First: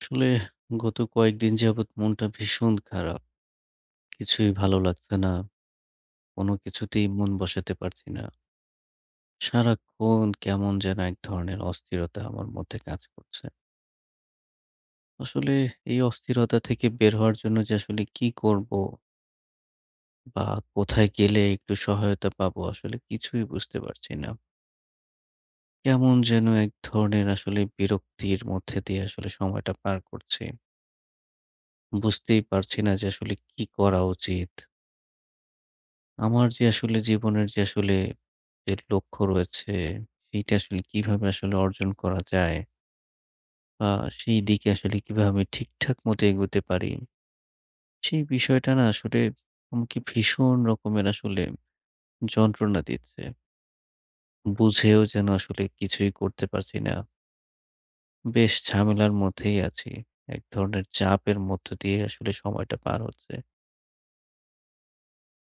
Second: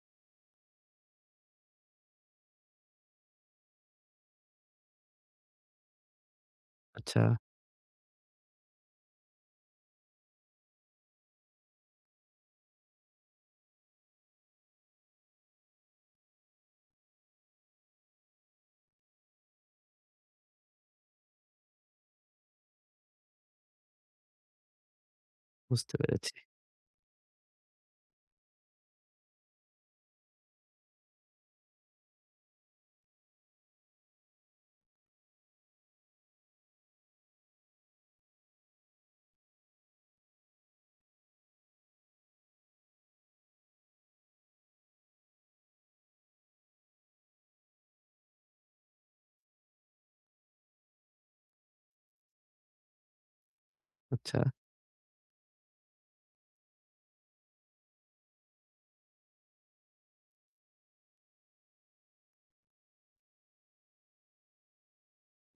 আসলে গত কয়েকদিন যাবৎ মনটা ভীষণ খারাপ। কিছুই ভালো লাগছে না। কোনো কিছুতেই আচ্ছা, মন বসাতে পারছি না। সারাক্ষণ কেমন যেন এক ধরনের অস্থিরতা আমার মধ্যে কাজ করছে। আসলে এই অস্থিরতা থেকে বের হওয়ার জন্য যে আসলে কি করব বা কোথায় গেলে একটু সহায়তা পাবো আসলে কিছুই বুঝতে পারছি না। বুঝতে কেমন পেরেছি। যেন এক ধরনের আসলে বিরক্তির মধ্যে দিয়ে আসলে সময়টা পার করছি। বুঝতেই পারছি না যে আসলে কি করা উচিত? আমার যে আসলে জীবনের যে আসলে যে লক্ষ্য রয়েছে, সেইটা আসলে কিভাবে আসলে অর্জন করা যায় বা সেই দিকে আসলে কিভাবে আমি ঠিকঠাক মতো এগোতে পারি, সেই বিষয়টা না আসলে আমাকে ভীষণ রকমের আসলে যন্ত্রণা দিচ্ছে। আচ্ছা, বুঝেও যেন আসলে কিছুই করতে পারছি না। বেশ ঝামেলার মধ্যেই আছি। এক ধরনের চাপের মধ্য দিয়ে আসলে সময়টা পার হচ্ছে।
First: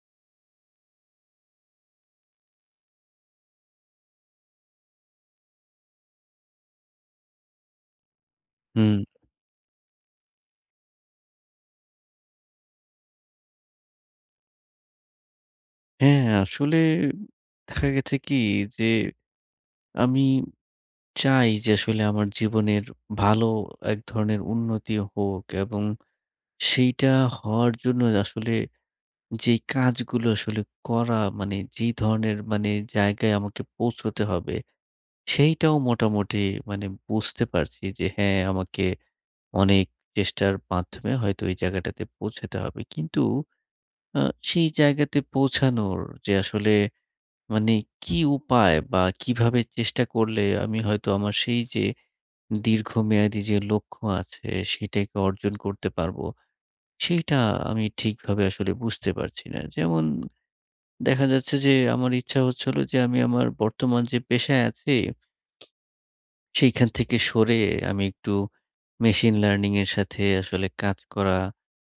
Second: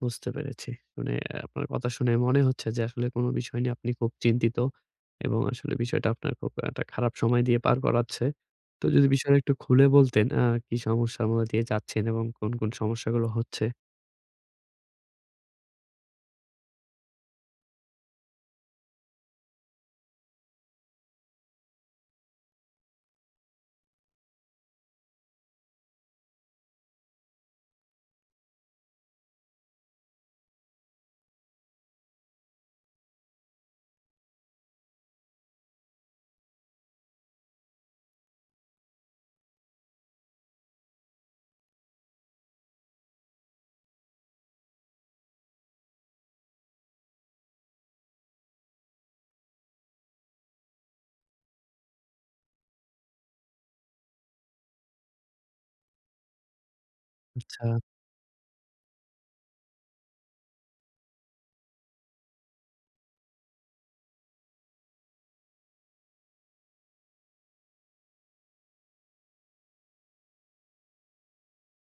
বুঝতে পেরেছি। মানে আপনার কথা শুনে মনে হচ্ছে যে আসলে কোন বিষয় নিয়ে আপনি খুব চিন্তিত এবং আসলে বিষয়টা আপনার খুব একটা খারাপ সময় দিয়ে পার করাচ্ছে। তো হুম, যদি বিষয়টা একটু খুলে বলতেন কি সমস্যার মধ্যে দিয়ে যাচ্ছেন এবং কোন, কোন সমস্যাগুলো হচ্ছে? হ্যাঁ, আসলে দেখা গেছে কি যে আমি চাই যে আসলে আমার জীবনের ভালো এক ধরনের উন্নতি হোক, এবং সেইটা হওয়ার জন্য আসলে যেই কাজগুলো আসলে করা মানে যেই ধরনের মানে জায়গায় আমাকে পৌঁছতে হবে সেইটাও মোটামুটি মানে বুঝতে পারছি যে হ্যাঁ আমাকে অনেক চেষ্টার মাধ্যমে হয়তো ওই জায়গাটাতে পৌঁছাতে হবে। কিন্তু আ সেই জায়গাতে পৌঁছানোর যে আসলে মানে কি উপায় বা কিভাবে চেষ্টা করলে আমি হয়তো আমার সেই যে দীর্ঘমেয়াদী যে লক্ষ্য আছে সেটাকে অর্জন করতে পারবো, সেইটা আচ্ছা, আমি ঠিকভাবে আসলে বুঝতে পারছি না। যেমন দেখা যাচ্ছে যে আমার ইচ্ছা হচ্ছিল যে আমি আমার বর্তমান যে পেশায় আছি, সেইখান থেকে সরে আমি একটু মেশিন লার্নিং এর সাথে আসলে কাজ করা,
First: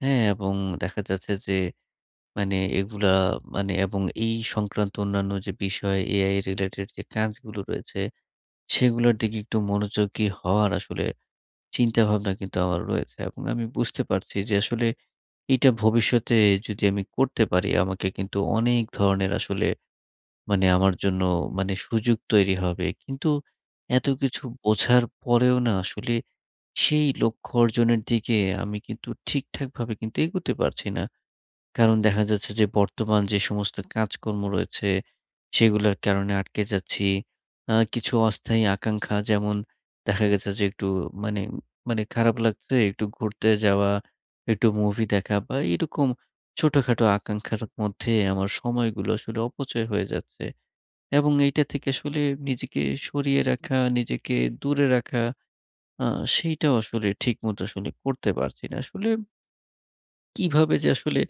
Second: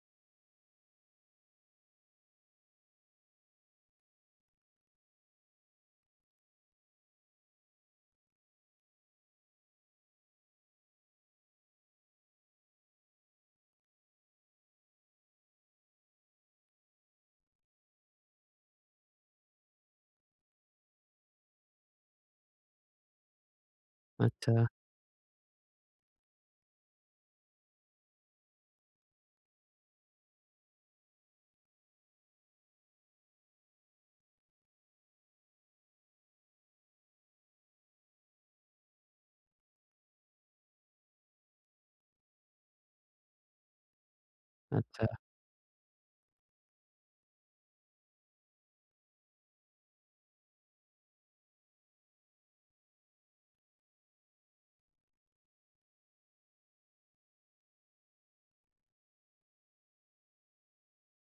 হ্যাঁ? এবং দেখা যাচ্ছে যে মানে এগুলা মানে এবং এই সংক্রান্ত অন্যান্য যে বিষয় AI রিলেটেড যে কাজগুলো রয়েছে, সেগুলোর দিকে একটু মনোযোগী হওয়ার আসলে চিন্তাভাবনা কিন্তু আমার রয়েছে, এবং আমি বুঝতে পারছি যে আসলে এটা ভবিষ্যতে যদি আমি করতে পারি আমাকে কিন্তু অনেক ধরনের আসলে মানে আমার জন্য মানে সুযোগ তৈরি হবে। কিন্তু এত কিছু আচ্ছা, বোঝার পরেও না আসলে সেই লক্ষ্য অর্জনের দিকে আমি কিন্তু ঠিকঠাকভাবে কিন্তু এগোতে পারছি না। কারণ দেখা যাচ্ছে যে বর্তমান যে সমস্ত কাজকর্ম রয়েছে সেগুলোর কারণে আটকে যাচ্ছি। কিছু অস্থায়ী আকাঙ্ক্ষা, যেমন দেখা গেছে যে একটু মানে মানে খারাপ লাগছে, একটু ঘুরতে যাওয়া, একটু আচ্ছা, মুভি দেখা বা এরকম ছোটখাটো আকাঙ্ক্ষার মধ্যে আমার সময়গুলো আসলে অপচয় হয়ে যাচ্ছে। এবং এইটা থেকে আসলে নিজেকে সরিয়ে রাখা, নিজেকে দূরে রাখা, আ সেইটাও আসলে ঠিকমতো আসলে করতে পারছি না। আসলে কিভাবে যে আসলে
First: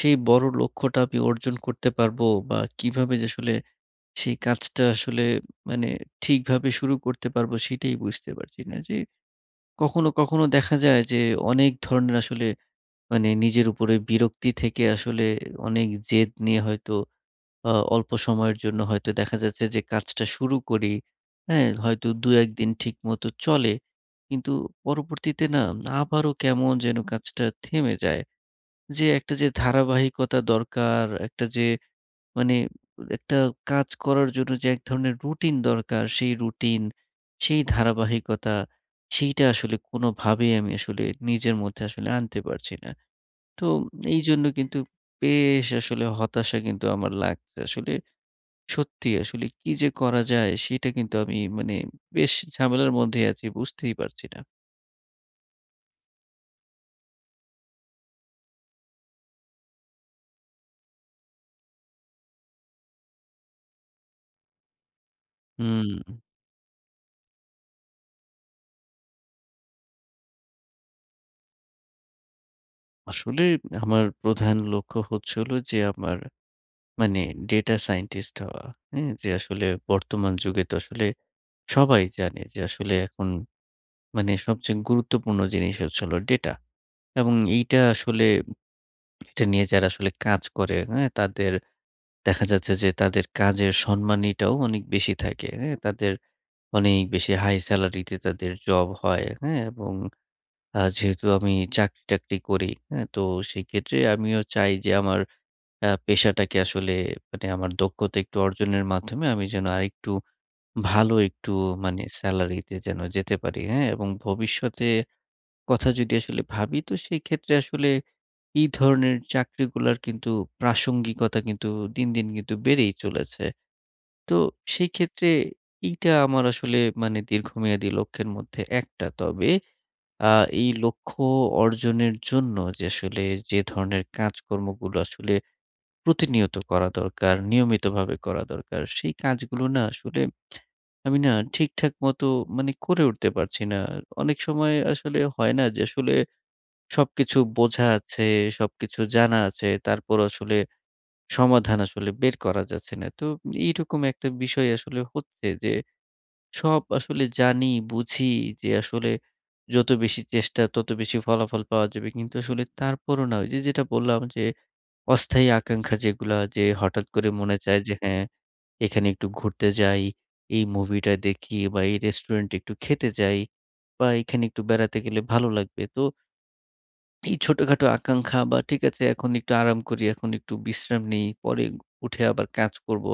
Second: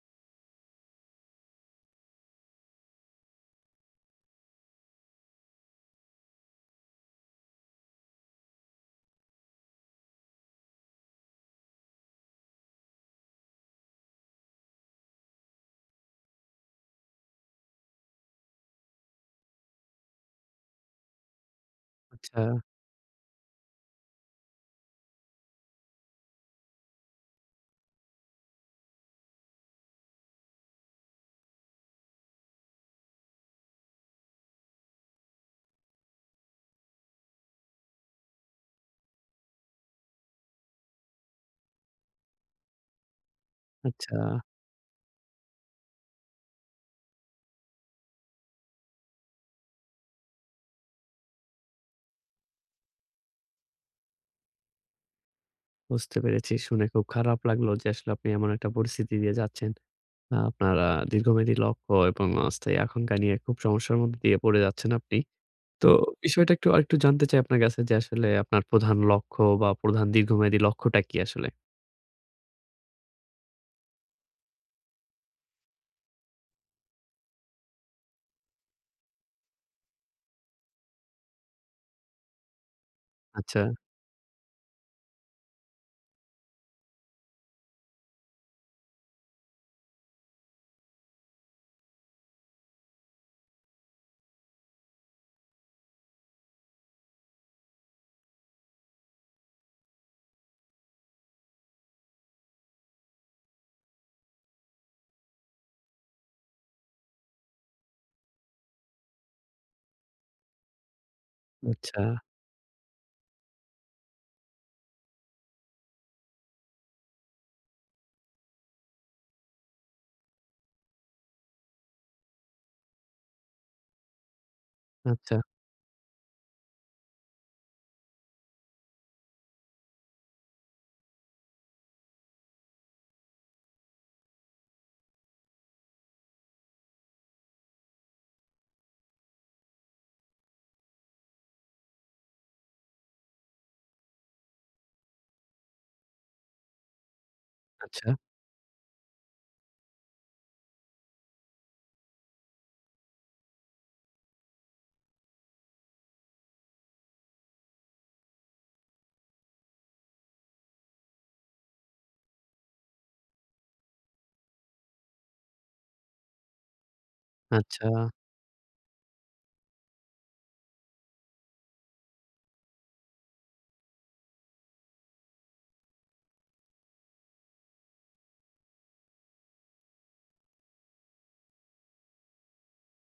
সেই বড় লক্ষ্যটা আমি অর্জন করতে পারবো বা কিভাবে যে আসলে সেই কাজটা আসলে মানে ঠিকভাবে শুরু করতে পারবো সেটাই বুঝতে পারছি না। যে কখনো, কখনো দেখা যায় যে অনেক ধরনের আসলে মানে নিজের উপরে বিরক্তি থেকে আসলে অনেক জেদ নিয়ে হয়তো অল্প সময়ের জন্য হয়তো দেখা যাচ্ছে যে কাজটা শুরু করি, হ্যাঁ? হয়তো আচ্ছা, ২-১ দিন ঠিকমতো চলে। কিন্তু পরবর্তীতে না আবারও কেমন যেন কাজটা থেমে যায়। যে একটা যে ধারাবাহিকতা দরকার, একটা যে মানে একটা কাজ করার জন্য যে এক ধরনের রুটিন দরকার, সেই রুটিন, সেই ধারাবাহিকতা, সেইটা আসলে কোনোভাবেই আমি আসলে নিজের মধ্যে আসলে আনতে পারছি না। তো আচ্ছা। এইজন্য কিন্তু বেশ আসলে হতাশা কিন্তু আমার লাগছে। আসলে সত্যি আসলে কি যে করা যায় সেটা কিন্তু আমি মানে বেশ ঝামেলার মধ্যেই আছি, বুঝতেই পারছি না। বুঝতে পেরেছি। শুনে খুব খারাপ লাগলো যে আসলে আপনি এমন একটা পরিস্থিতি দিয়ে যাচ্ছেন। আপনার দীর্ঘমেয়াদী লক্ষ্য এবং অস্থায়ী আকাঙ্ক্ষা নিয়ে খুব সমস্যার মধ্যে দিয়ে পড়ে যাচ্ছেন আপনি। হুম, তো বিষয়টা একটু আরেকটু জানতে চাই আপনার কাছে যে আসলে আপনার প্রধান লক্ষ্য বা প্রধান দীর্ঘমেয়াদী লক্ষ্যটা কি আসলে? আসলে আমার প্রধান লক্ষ্য হচ্ছে হলো যে আমার মানে ডেটা সায়েন্টিস্ট হওয়া। হ্যাঁ? যে আসলে বর্তমান যুগে তো আসলে সবাই জানে যে আসলে এখন আচ্ছা, মানে সবচেয়ে গুরুত্বপূর্ণ জিনিস হচ্ছে হলো ডেটা। এবং এইটা আসলে এটা নিয়ে যারা আসলে কাজ করে, হ্যাঁ? তাদের দেখা যাচ্ছে যে তাদের কাজের সম্মানীটাও অনেক বেশি থাকে। হ্যাঁ? তাদের অনেক বেশি হাই সেলারিতে তাদের জব হয়। হ্যাঁ? এবং যেহেতু আমি চাকরি-টাকরি করি, হ্যাঁ? তো সেইক্ষেত্রে আমিও চাই যে আমার পেশাটাকে আসলে মানে আমার দক্ষতা একটু অর্জনের মাধ্যমে আমি যেন আরেকটু ভালো একটু মানে আচ্ছা, সেলারিতে যেন যেতে পারি, হ্যাঁ? এবং ভবিষ্যতে কথা যদি আসলে ভাবি তো সেই ক্ষেত্রে আসলে এই ধরনের চাকরিগুলার কিন্তু প্রাসঙ্গিকতা কিন্তু দিন, দিন কিন্তু বেড়েই চলেছে। তো সেই ক্ষেত্রে আচ্ছা, এইটা আমার আসলে মানে দীর্ঘমেয়াদী লক্ষ্যের মধ্যে একটা। তবে আ এই লক্ষ্য অর্জনের জন্য যে আসলে যে ধরনের কাজকর্মগুলো আসলে প্রতিনিয়ত করা দরকার, নিয়মিতভাবে করা দরকার। সেই কাজগুলো না আসলে আমি না ঠিকঠাক মতো মানে করে উঠতে পারছি না। অনেক সময় আসলে হয় না যে আসলে সবকিছু বোঝা আচ্ছা, আছে, সবকিছু জানা আছে, তারপর আসলে সমাধান আসলে বের করা যাচ্ছে না। তো এইরকম একটা বিষয় আসলে হচ্ছে যে সব আসলে জানি, বুঝি যে আসলে যত বেশি চেষ্টা তত বেশি ফলাফল পাওয়া যাবে। কিন্তু আসলে তারপরও না ওই যে যেটা বললাম যে অস্থায়ী আকাঙ্ক্ষা যেগুলা যে হঠাৎ করে মনে চায় আচ্ছা, যে হ্যাঁ, এখানে একটু ঘুরতে যাই, এই মুভিটা দেখি বা এই রেস্টুরেন্টে একটু খেতে যাই বা এখানে একটু বেড়াতে গেলে ভালো লাগবে। তো এই ছোটখাটো আকাঙ্ক্ষা বা ঠিক আছে এখন একটু আরাম করি, এখন একটু বিশ্রাম নেই, পরে উঠে আবার কাজ করব।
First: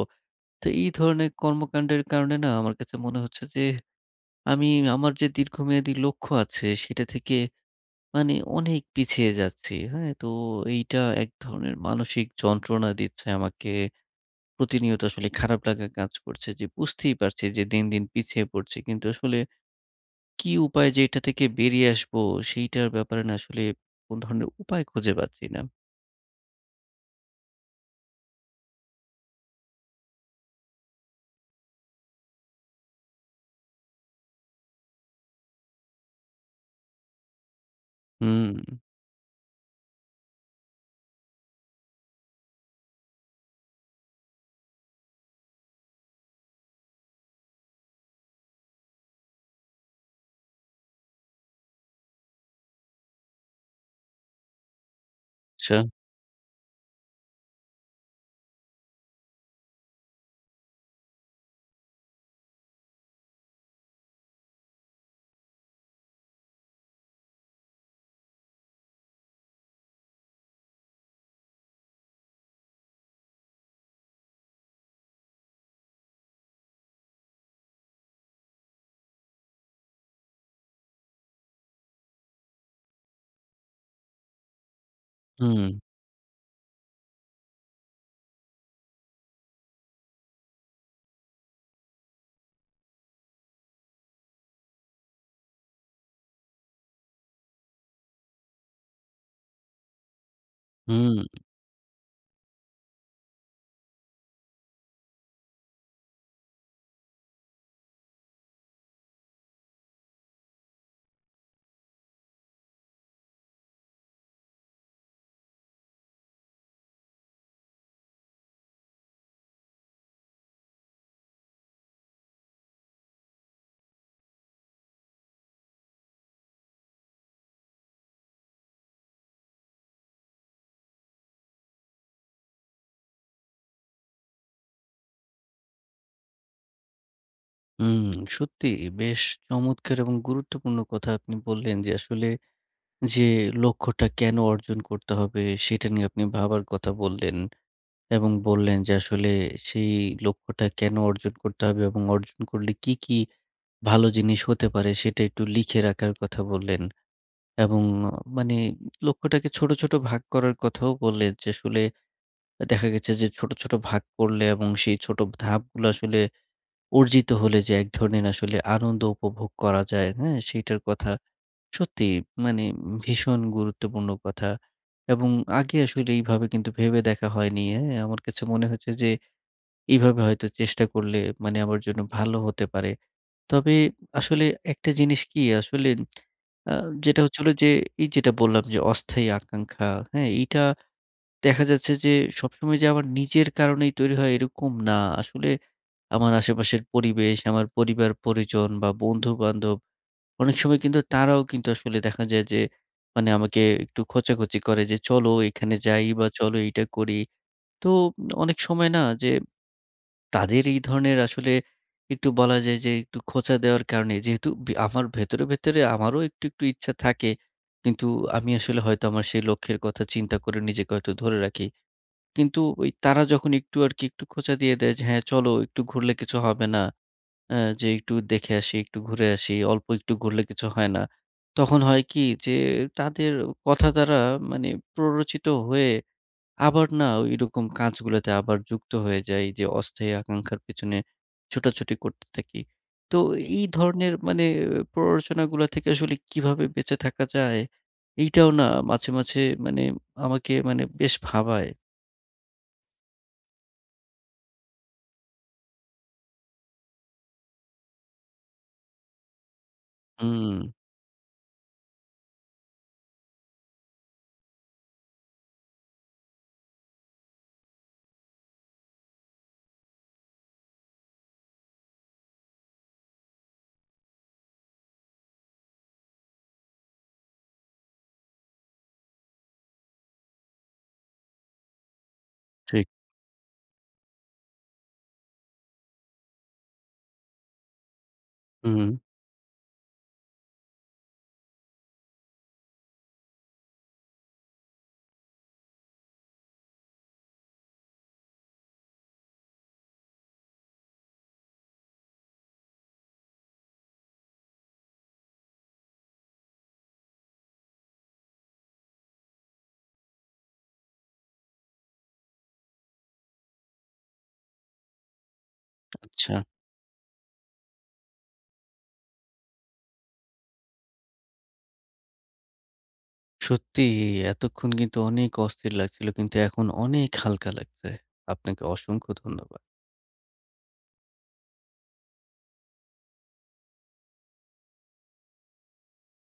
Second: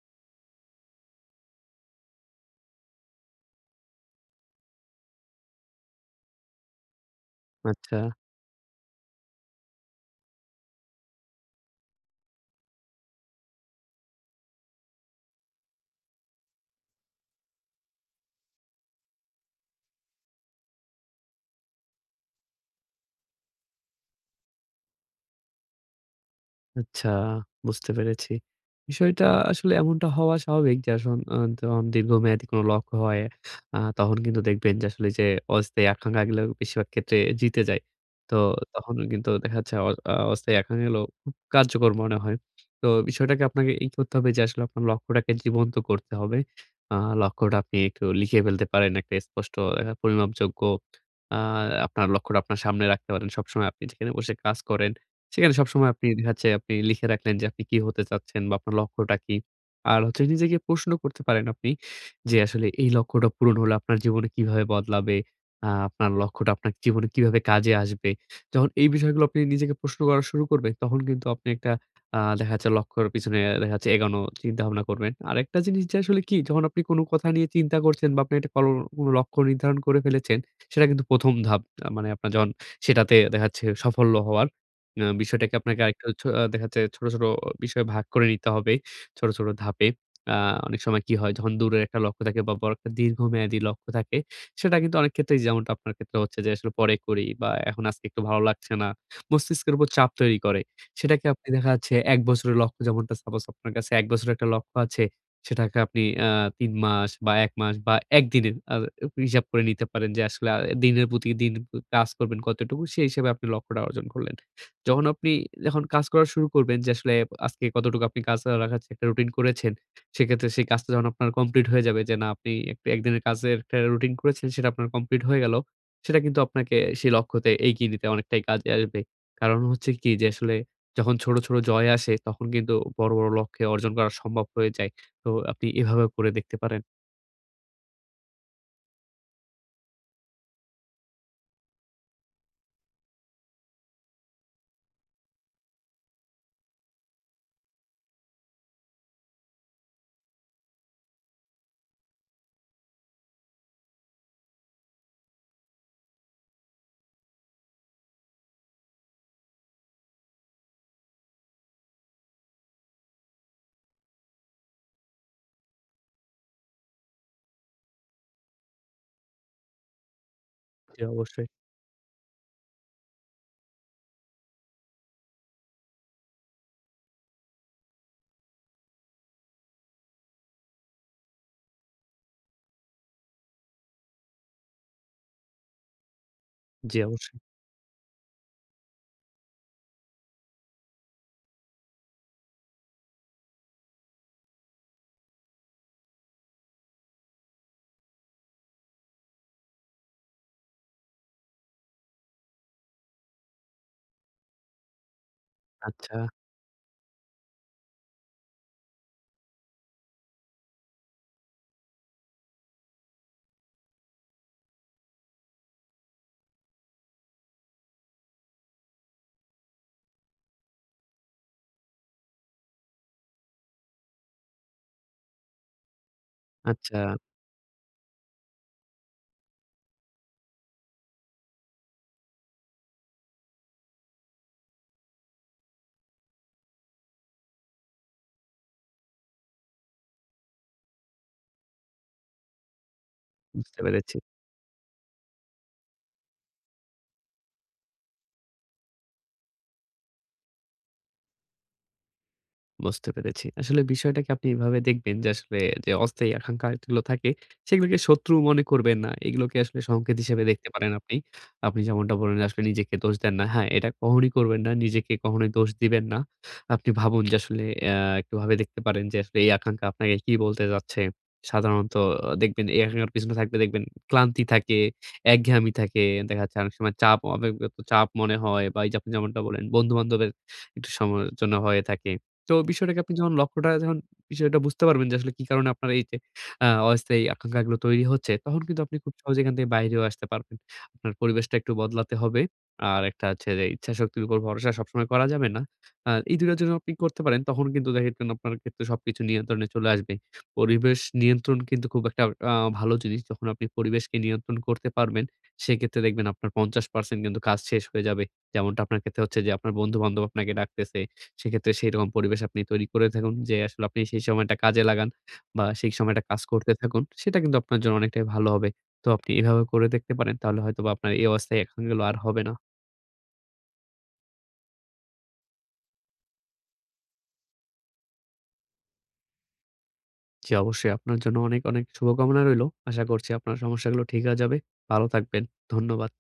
তো এই ধরনের কর্মকাণ্ডের কারণে না আমার কাছে মনে হচ্ছে যে আমি আমার যে দীর্ঘমেয়াদী লক্ষ্য আছে সেটা থেকে আচ্ছা। মানে অনেক পিছিয়ে যাচ্ছি। হ্যাঁ? তো এইটা এক ধরনের মানসিক যন্ত্রণা দিচ্ছে আমাকে। প্রতিনিয়ত আসলে খারাপ লাগা কাজ করছে যে বুঝতেই পারছি যে দিন, দিন পিছিয়ে পড়ছি। কিন্তু আসলে কি উপায় যে এটা থেকে বেরিয়ে আসবো সেইটার ব্যাপারে না আসলে কোন ধরনের উপায় খুঁজে পাচ্ছি না। আচ্ছা, বুঝতে পেরেছি। বিষয়টা আসলে এমনটা হওয়া স্বাভাবিক যে আসন আ যখন দীর্ঘমেয়াদী কোনো লক্ষ্য হয়, তখন কিন্তু দেখবেন যে আসলে যে অস্থায়ী আকাঙ্খাগুলো বেশিরভাগ ক্ষেত্রে জিতে যায়। তো হুম, তখন কিন্তু দেখা যাচ্ছে অ আ অস্থায়ী আকাঙ্খাগুলো খুব কার্যকর মনে হয়। তো বিষয়টাকে আপনাকে এই করতে হবে যে আসলে আপনার লক্ষ্যটাকে জীবন্ত করতে হবে। আ লক্ষ্যটা আপনি একটু লিখে ফেলতে পারেন। একটা স্পষ্ট পরিমাপযোগ্য আ আপনার লক্ষ্যটা আপনার সামনে রাখতে পারেন। সবসময় আপনি যেখানে বসে কাজ করেন সেখানে আচ্ছা। সবসময় আপনি দেখা যাচ্ছে আপনি লিখে রাখলেন যে আপনি কি হতে চাচ্ছেন বা আপনার লক্ষ্যটা কি? আর হচ্ছে নিজেকে প্রশ্ন করতে পারেন আপনি যে আসলে এই লক্ষ্যটা পূরণ হলে আপনার জীবনে কিভাবে বদলাবে? আপনার লক্ষ্যটা আপনার জীবনে কিভাবে কাজে আসবে? যখন এই বিষয়গুলো আপনি নিজেকে প্রশ্ন করা শুরু করবেন তখন কিন্তু আপনি একটা দেখা যাচ্ছে লক্ষ্যর পিছনে দেখা যাচ্ছে এগোনো চিন্তাভাবনা করবেন। আরেকটা জিনিস যে আসলে কি যখন আপনি কোনো কথা নিয়ে চিন্তা করছেন বা আপনি একটা কল কোনো লক্ষ্য নির্ধারণ করে ফেলেছেন সেটা কিন্তু ১ম ধাপ। মানে আপনার যখন সেটাতে দেখা যাচ্ছে সাফল্য হওয়ার। বিষয়টাকে হুম, আপনাকে আরেকটু ছো আ দেখা যাচ্ছে ছোট, ছোট বিষয়ে ভাগ করে নিতে হবে। ছোট, ছোট ধাপে। আ অনেক সময় কি হয় যখন দূরের একটা লক্ষ্য থাকে বা বড় একটা দীর্ঘমেয়াদী লক্ষ্য থাকে, সেটা কিন্তু অনেক ক্ষেত্রেই যেমনটা আপনার ক্ষেত্রে হচ্ছে যে আসলে পরে করি বা এখন আজকে একটু ভালো লাগছে না। মস্তিষ্কের উপর চাপ তৈরি করে। হুম, সেটাকে আপনি দেখা যাচ্ছে ১ বছরের লক্ষ্য যেমনটা সাপোজ আপনার কাছে ১ বছরের একটা লক্ষ্য আছে, সেটাকে আপনি ৩ মাস বা ১ মাস বা ১ দিনের হিসাব করে নিতে পারেন যে আসলে দিনের প্রতি দিন কাজ করবেন কতটুকু সেই হিসেবে আপনি লক্ষ্যটা অর্জন করলেন। যখন আপনি কাজ করা শুরু করবেন যে আসলে আজকে কতটুকু আপনি কাজ রাখার একটা রুটিন করেছেন। সেক্ষেত্রে সেই কাজটা যখন আপনার কমপ্লিট হয়ে যাবে যে না আপনি একটা একদিনের কাজের একটা রুটিন করেছেন সেটা আপনার কমপ্লিট হয়ে গেল। সেটা কিন্তু আপনাকে সেই লক্ষ্যতে এগিয়ে নিতে অনেকটাই কাজে আসবে। কারণ হচ্ছে কি যে আসলে যখন ছোট, ছোট জয় আসে তখন কিন্তু বড়, বড় লক্ষ্যে অর্জন করা সম্ভব হয়ে যায়। তো আপনি এভাবেও করে দেখতে পারেন। হুম। সত্যিই বেশ চমৎকার এবং গুরুত্বপূর্ণ কথা আপনি বললেন, যে আসলে যে লক্ষ্যটা কেন অর্জন করতে হবে সেটা নিয়ে আপনি ভাবার কথা বললেন। এবং বললেন যে আসলে সেই লক্ষ্যটা কেন অর্জন করতে হবে এবং অর্জন করলে কি, কি ভালো জিনিস হতে পারে সেটা একটু লিখে রাখার কথা বললেন, এবং মানে লক্ষ্যটাকে ছোট, ছোট ভাগ করার কথাও বললেন যে আসলে দেখা গেছে যে ছোট, ছোট ভাগ করলে এবং সেই ছোট ধাপগুলো আসলে অর্জিত হলে যে এক ধরনের আসলে আনন্দ উপভোগ করা যায়, হ্যাঁ? সেইটার জি কথা অবশ্যই, সত্যি মানে ভীষণ গুরুত্বপূর্ণ কথা, এবং আগে আসলে এইভাবে কিন্তু ভেবে দেখা হয়নি, হ্যাঁ? আমার কাছে মনে হচ্ছে যে এইভাবে হয়তো চেষ্টা করলে মানে আমার জন্য ভালো হতে পারে। তবে আসলে একটা জিনিস কি আসলে, আ জি যেটা অবশ্যই। হচ্ছিল যে এই যেটা বললাম যে অস্থায়ী আকাঙ্ক্ষা, হ্যাঁ? এইটা দেখা যাচ্ছে যে সবসময় যে আমার নিজের কারণেই তৈরি হয় এরকম না। আসলে আমার আশেপাশের পরিবেশ, আমার পরিবার-পরিজন বা বন্ধু-বান্ধব, অনেক সময় কিন্তু তারাও কিন্তু আসলে দেখা যায় যে মানে আমাকে একটু খোঁচাখুচি করে যে, "চলো এখানে যাই" আচ্ছা, বা "চলো এইটা করি।" তো অনেক সময় না যে তাদের এই ধরনের আসলে একটু বলা যায় যে একটু খোঁচা দেওয়ার কারণে, যেহেতু আমার ভেতরে, ভেতরে আমারও একটু, একটু ইচ্ছা থাকে। কিন্তু আমি আসলে হয়তো আমার সেই লক্ষ্যের কথা চিন্তা করে নিজেকে হয়তো ধরে রাখি। কিন্তু ওই তারা যখন একটু আরকি একটু খোঁচা দিয়ে দেয় যে, "হ্যাঁ, চলো একটু ঘুরলে কিছু হবে না। আচ্ছা যে একটু দেখে আসি, একটু ঘুরে আসি। অল্প একটু ঘুরলে কিছু হয় না।" তখন হয় কি যে তাদের কথা দ্বারা মানে প্ররোচিত হয়ে আবার না এরকম কাজগুলোতে আবার যুক্ত হয়ে যাই, যে অস্থায়ী আকাঙ্ক্ষার পেছনে ছোটাছুটি করতে থাকি। তো এই বুঝতে ধরনের পেরেছি। মানে প্ররোচনাগুলা থেকে আসলে কিভাবে বেঁচে থাকা যায়? এইটাও না মাঝে, মাঝে মানে আমাকে মানে বেশ ভাবায়। বুঝতে পেরেছি। আসলে বিষয়টাকে আপনি এভাবে দেখবেন যে আসলে যে অস্থায়ী আকাঙ্খা গুলো থাকে সেগুলোকে শত্রু মনে করবেন না। এগুলোকে আসলে সংকেত হিসেবে হুম, দেখতে পারেন আপনি। আপনি যেমনটা বললেন আসলে নিজেকে দোষ দেন না। হ্যাঁ, এটা কখনোই করবেন না। নিজেকে কখনোই দোষ দিবেন না। আপনি ভাবুন যে আসলে একটু ভাবে দেখতে পারেন যে আসলে এই আকাঙ্খা আপনাকে কি বলতে যাচ্ছে। সাধারণত দেখবেন এই আকাঙ্খার পিছনে থাকলে দেখবেন ক্লান্তি থাকে, একঘেয়ামি থাকে। দেখা যাচ্ছে অনেক সময় চাপ অব্যক্তিগত চাপ মনে হয় বা এই যে আপনি যেমনটা বললেন বন্ধু-বান্ধবের একটু সমালোচনা হয়ে থাকে। তো ঠিক। বিষয়টাকে আপনি যখন লক্ষ্যটা যখন বিষয়টা বুঝতে পারবেন যে আসলে কি কারণে আপনার এই যে অস্থায়ী আকাঙ্খাগুলো তৈরি হচ্ছে, তখন কিন্তু হুম। আপনি খুব সহজে এখান থেকে বাইরেও আসতে পারবেন। আপনার পরিবেশটা একটু বদলাতে হবে। আর একটা হচ্ছে যে ইচ্ছাশক্তির উপর ভরসা সবসময় করা যাবে না। এই ২ টার যখন আপনি করতে পারেন তখন কিন্তু দেখেন আপনার ক্ষেত্রে সবকিছু নিয়ন্ত্রণে চলে আসবে। পরিবেশ নিয়ন্ত্রণ কিন্তু খুব একটা আ ভালো জিনিস। যখন আপনি পরিবেশকে নিয়ন্ত্রণ করতে পারবেন, সেক্ষেত্রে দেখবেন আপনার ৫০% কিন্তু কাজ শেষ হয়ে যাবে। যেমনটা আপনার ক্ষেত্রে হচ্ছে যে আপনার বন্ধু-বান্ধব আপনাকে ডাকতেছে সেক্ষেত্রে সেইরকম পরিবেশ আপনি তৈরি করে থাকুন যে, আসলে আপনি সেই সময়টা কাজে লাগান বা সেই সময়টা আচ্ছা। কাজ করতে থাকুন। সেটা কিন্তু আপনার জন্য অনেকটাই ভালো হবে। তো আপনি এভাবে করে দেখতে পারেন। তাহলে হয়তোবা আপনার এই অবস্থায় এখানগুলো আর হবে না। সত্যিই এতক্ষণ কিন্তু অনেক অস্থির লাগছিল, কিন্তু এখন অনেক হালকা লাগছে। আপনাকে অসংখ্য ধন্যবাদ। জি, অবশ্যই আপনার জন্য অনেক, অনেক শুভকামনা রইলো। আশা করছি আপনার সমস্যাগুলো ঠিক হয়ে যাবে। ভালো থাকবেন। ধন্যবাদ।